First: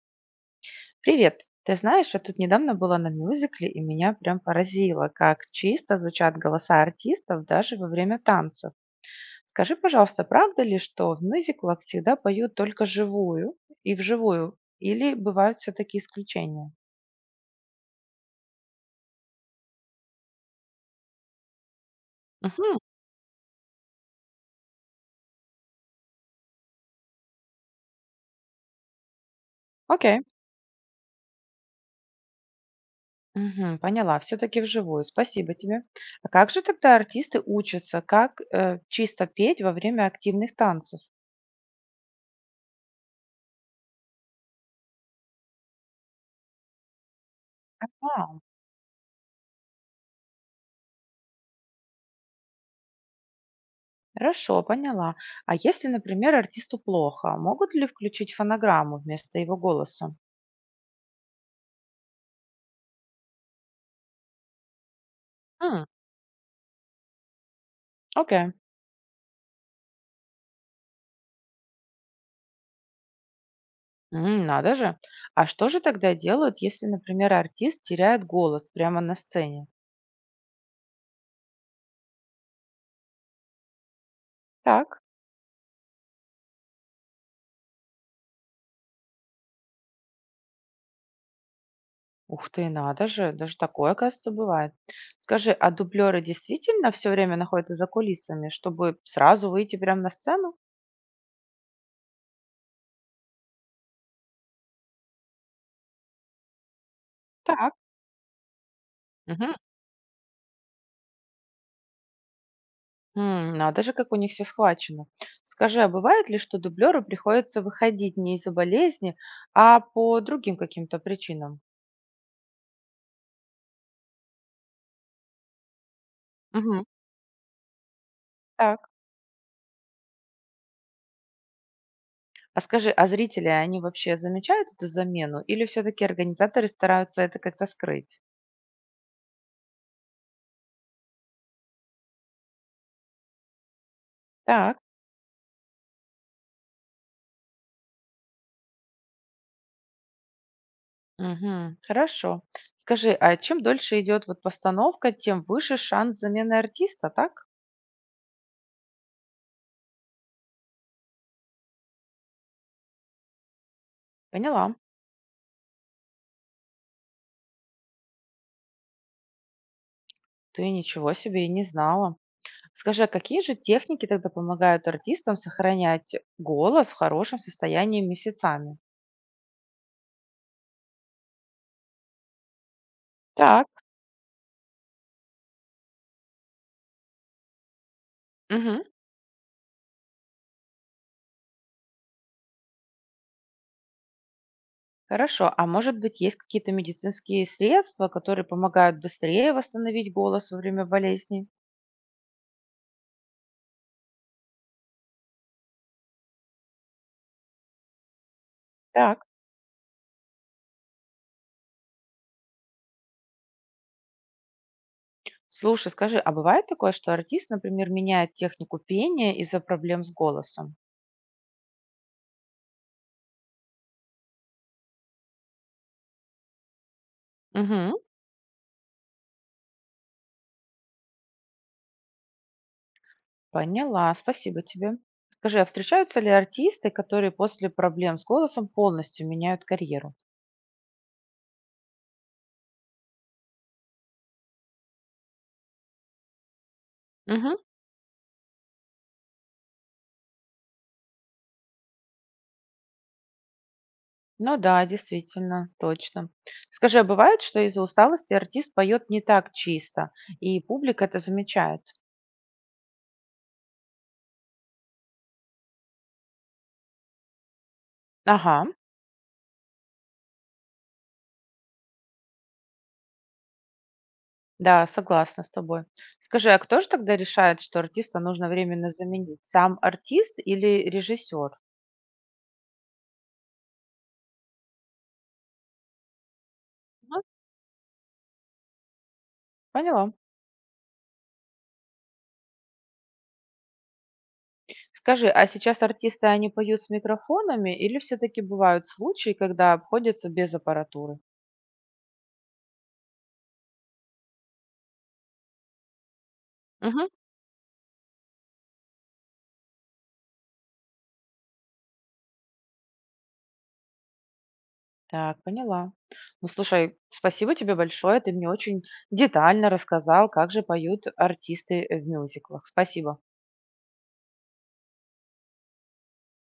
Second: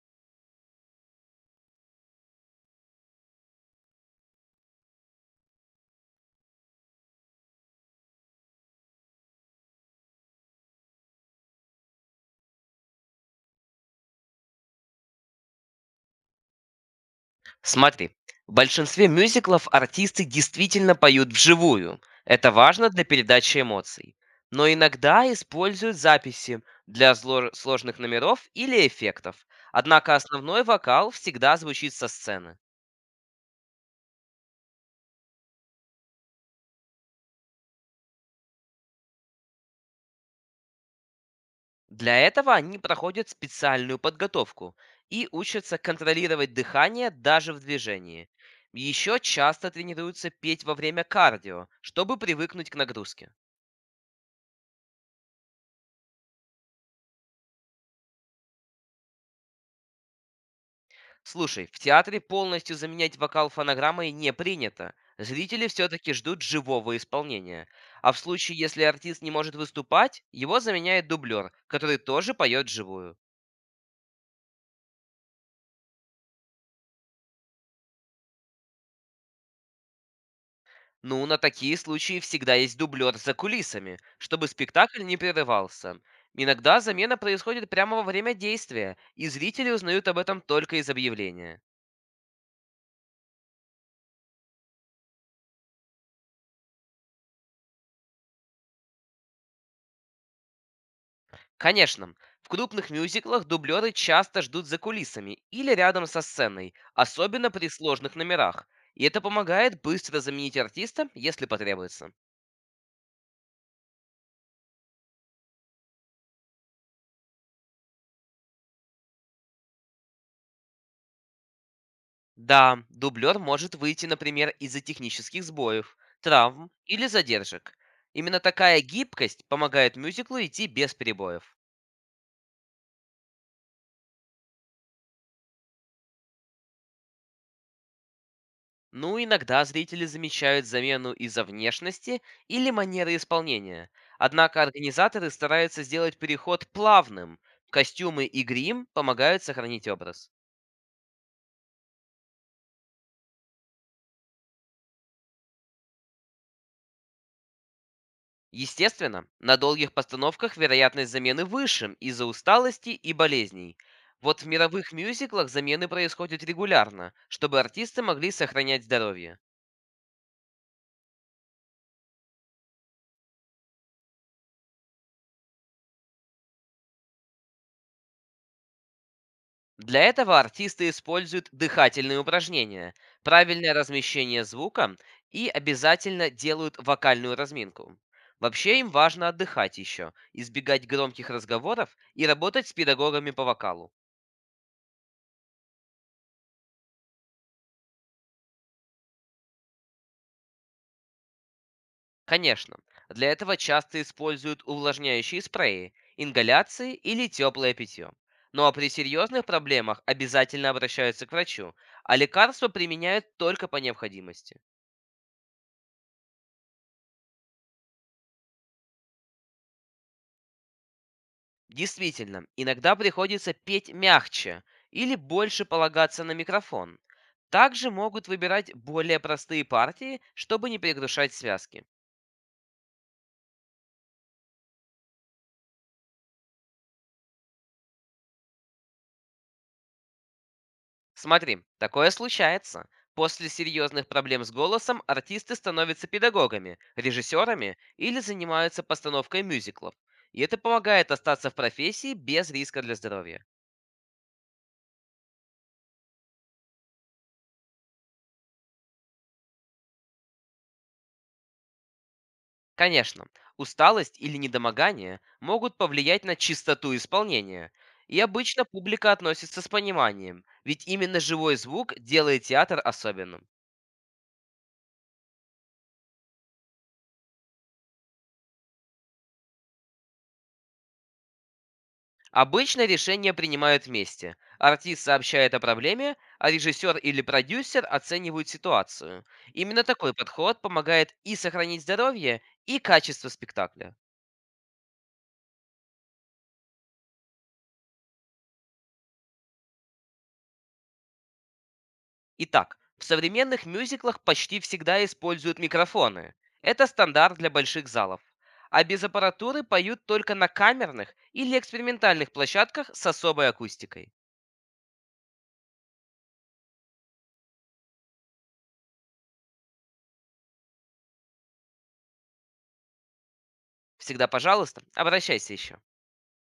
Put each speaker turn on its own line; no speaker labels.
Привет. Ты знаешь, я тут недавно была на мюзикле, и меня прям поразило, как чисто звучат голоса артистов даже во время танцев. Скажи, пожалуйста, правда ли, что в мюзиклах всегда поют только живую и вживую, или бывают все-таки исключения?
Смотри, в большинстве мюзиклов артисты действительно поют вживую. Это
Угу,
важно для передачи эмоций. Но иногда используют записи для сложных номеров или эффектов. Однако
окей.
основной вокал всегда звучит со сцены.
Мгм, поняла, все-таки вживую. Спасибо тебе. А как же тогда артисты учатся, как чисто петь во время активных танцев?
Для этого они проходят специальную подготовку и учатся контролировать дыхание даже в движении.
А,
Еще часто тренируются петь во время кардио, чтобы привыкнуть к нагрузке.
хорошо, поняла. А если, например, артисту плохо, могут ли включить фонограмму вместо его голоса?
Слушай, в театре полностью заменять вокал фонограммой не принято. Зрители
М,
все-таки ждут живого исполнения. А в
окей.
случае, если артист не может выступать, его заменяет дублер, который тоже поет живую.
М, надо же. А что же тогда делают, если, например, артист теряет голос прямо на сцене?
Ну, на такие случаи всегда есть дублер за кулисами, чтобы
Так,
спектакль не прерывался. Иногда замена происходит прямо во время действия, и зрители узнают об этом только из объявления.
ух ты, надо же, даже такое, оказывается, бывает. Скажи, а дублеры действительно все время находятся за кулисами, чтобы сразу выйти прямо на сцену?
Конечно, в крупных мюзиклах дублеры часто ждут за кулисами или рядом со сценой, особенно при
Так.
сложных номерах. И это
Мгм.
помогает быстро заменить артиста, если потребуется.
М, надо же, как у них все схвачено. Скажи, а бывает ли, что дублеру приходится выходить не из-за болезни, а по другим каким-то причинам?
Да, дублер может выйти, например, из-за технических сбоев, травм
Мгм.
или задержек. Именно
Так.
такая гибкость помогает мюзиклу идти без перебоев.
А скажи, а зрители, они вообще замечают эту замену или все-таки организаторы стараются это как-то скрыть?
Ну, иногда зрители замечают замену из-за внешности или манеры исполнения. Однако
Так.
организаторы стараются сделать переход плавным. Костюмы и грим помогают сохранить образ.
Мгм. Хорошо. Скажи, а чем дольше идет вот постановка, тем выше шанс замены артиста, так?
Естественно, на долгих постановках вероятность замены выше из-за усталости и болезней. Вот в
Поняла.
мировых мюзиклах замены происходят регулярно, чтобы артисты могли сохранять здоровье.
Ты ничего себе и не знала. Скажи, а какие же техники тогда помогают артистам сохранять голос в хорошем состоянии месяцами?
Для этого артисты используют дыхательные упражнения,
Так,
правильное размещение звука и обязательно делают вокальную разминку. Вообще
мгм.
им важно отдыхать еще, избегать громких разговоров и работать с педагогами по вокалу.
Хорошо, а может быть есть какие-то медицинские средства, которые помогают быстрее восстановить голос во время болезни?
Конечно, для этого часто используют увлажняющие спреи, ингаляции или теплое питье. Ну а при
Так.
серьезных проблемах обязательно обращаются к врачу, а лекарства применяют только по необходимости.
Слушай, скажи, а бывает такое, что артист, например, меняет технику пения из-за проблем с голосом?
Действительно, иногда приходится петь мягче или больше полагаться на микрофон. Также
Мгм.
могут выбирать более простые партии, чтобы не перегрушать связки.
Поняла, спасибо тебе. Скажи, а встречаются ли артисты, которые после проблем с голосом полностью меняют карьеру?
Смотри, такое случается. После серьезных проблем с голосом артисты становятся педагогами,
Мгм.
режиссерами или занимаются постановкой мюзиклов. И это помогает остаться в профессии без риска для здоровья.
Ну да, действительно, точно. Скажи, а бывает, что из-за усталости артист поет не так чисто, и публика это замечает?
Конечно, усталость или недомогание могут повлиять на чистоту исполнения, и
Ага,
обычно публика относится с пониманием, ведь именно живой звук делает театр особенным.
да, согласна с тобой. Скажи, а кто же тогда решает, что артиста нужно временно заменить? Сам артист или режиссер?
Обычно решение принимают вместе. Артист сообщает о проблеме, а режиссер
Ну,
или продюсер оценивают ситуацию. Именно
поняла.
такой подход помогает и сохранить здоровье, и качество спектакля.
Скажи, а сейчас артисты, они поют с микрофонами или все-таки бывают случаи, когда обходятся без аппаратуры?
Итак, в современных мюзиклах почти всегда используют микрофоны. Это стандарт для больших залов. А без аппаратуры поют только на камерных или экспериментальных площадках с особой акустикой.
Так, поняла. Ну, слушай, спасибо тебе большое. Ты мне очень детально рассказал, как же поют артисты в мюзиклах. Спасибо.
Всегда, пожалуйста, обращайся еще.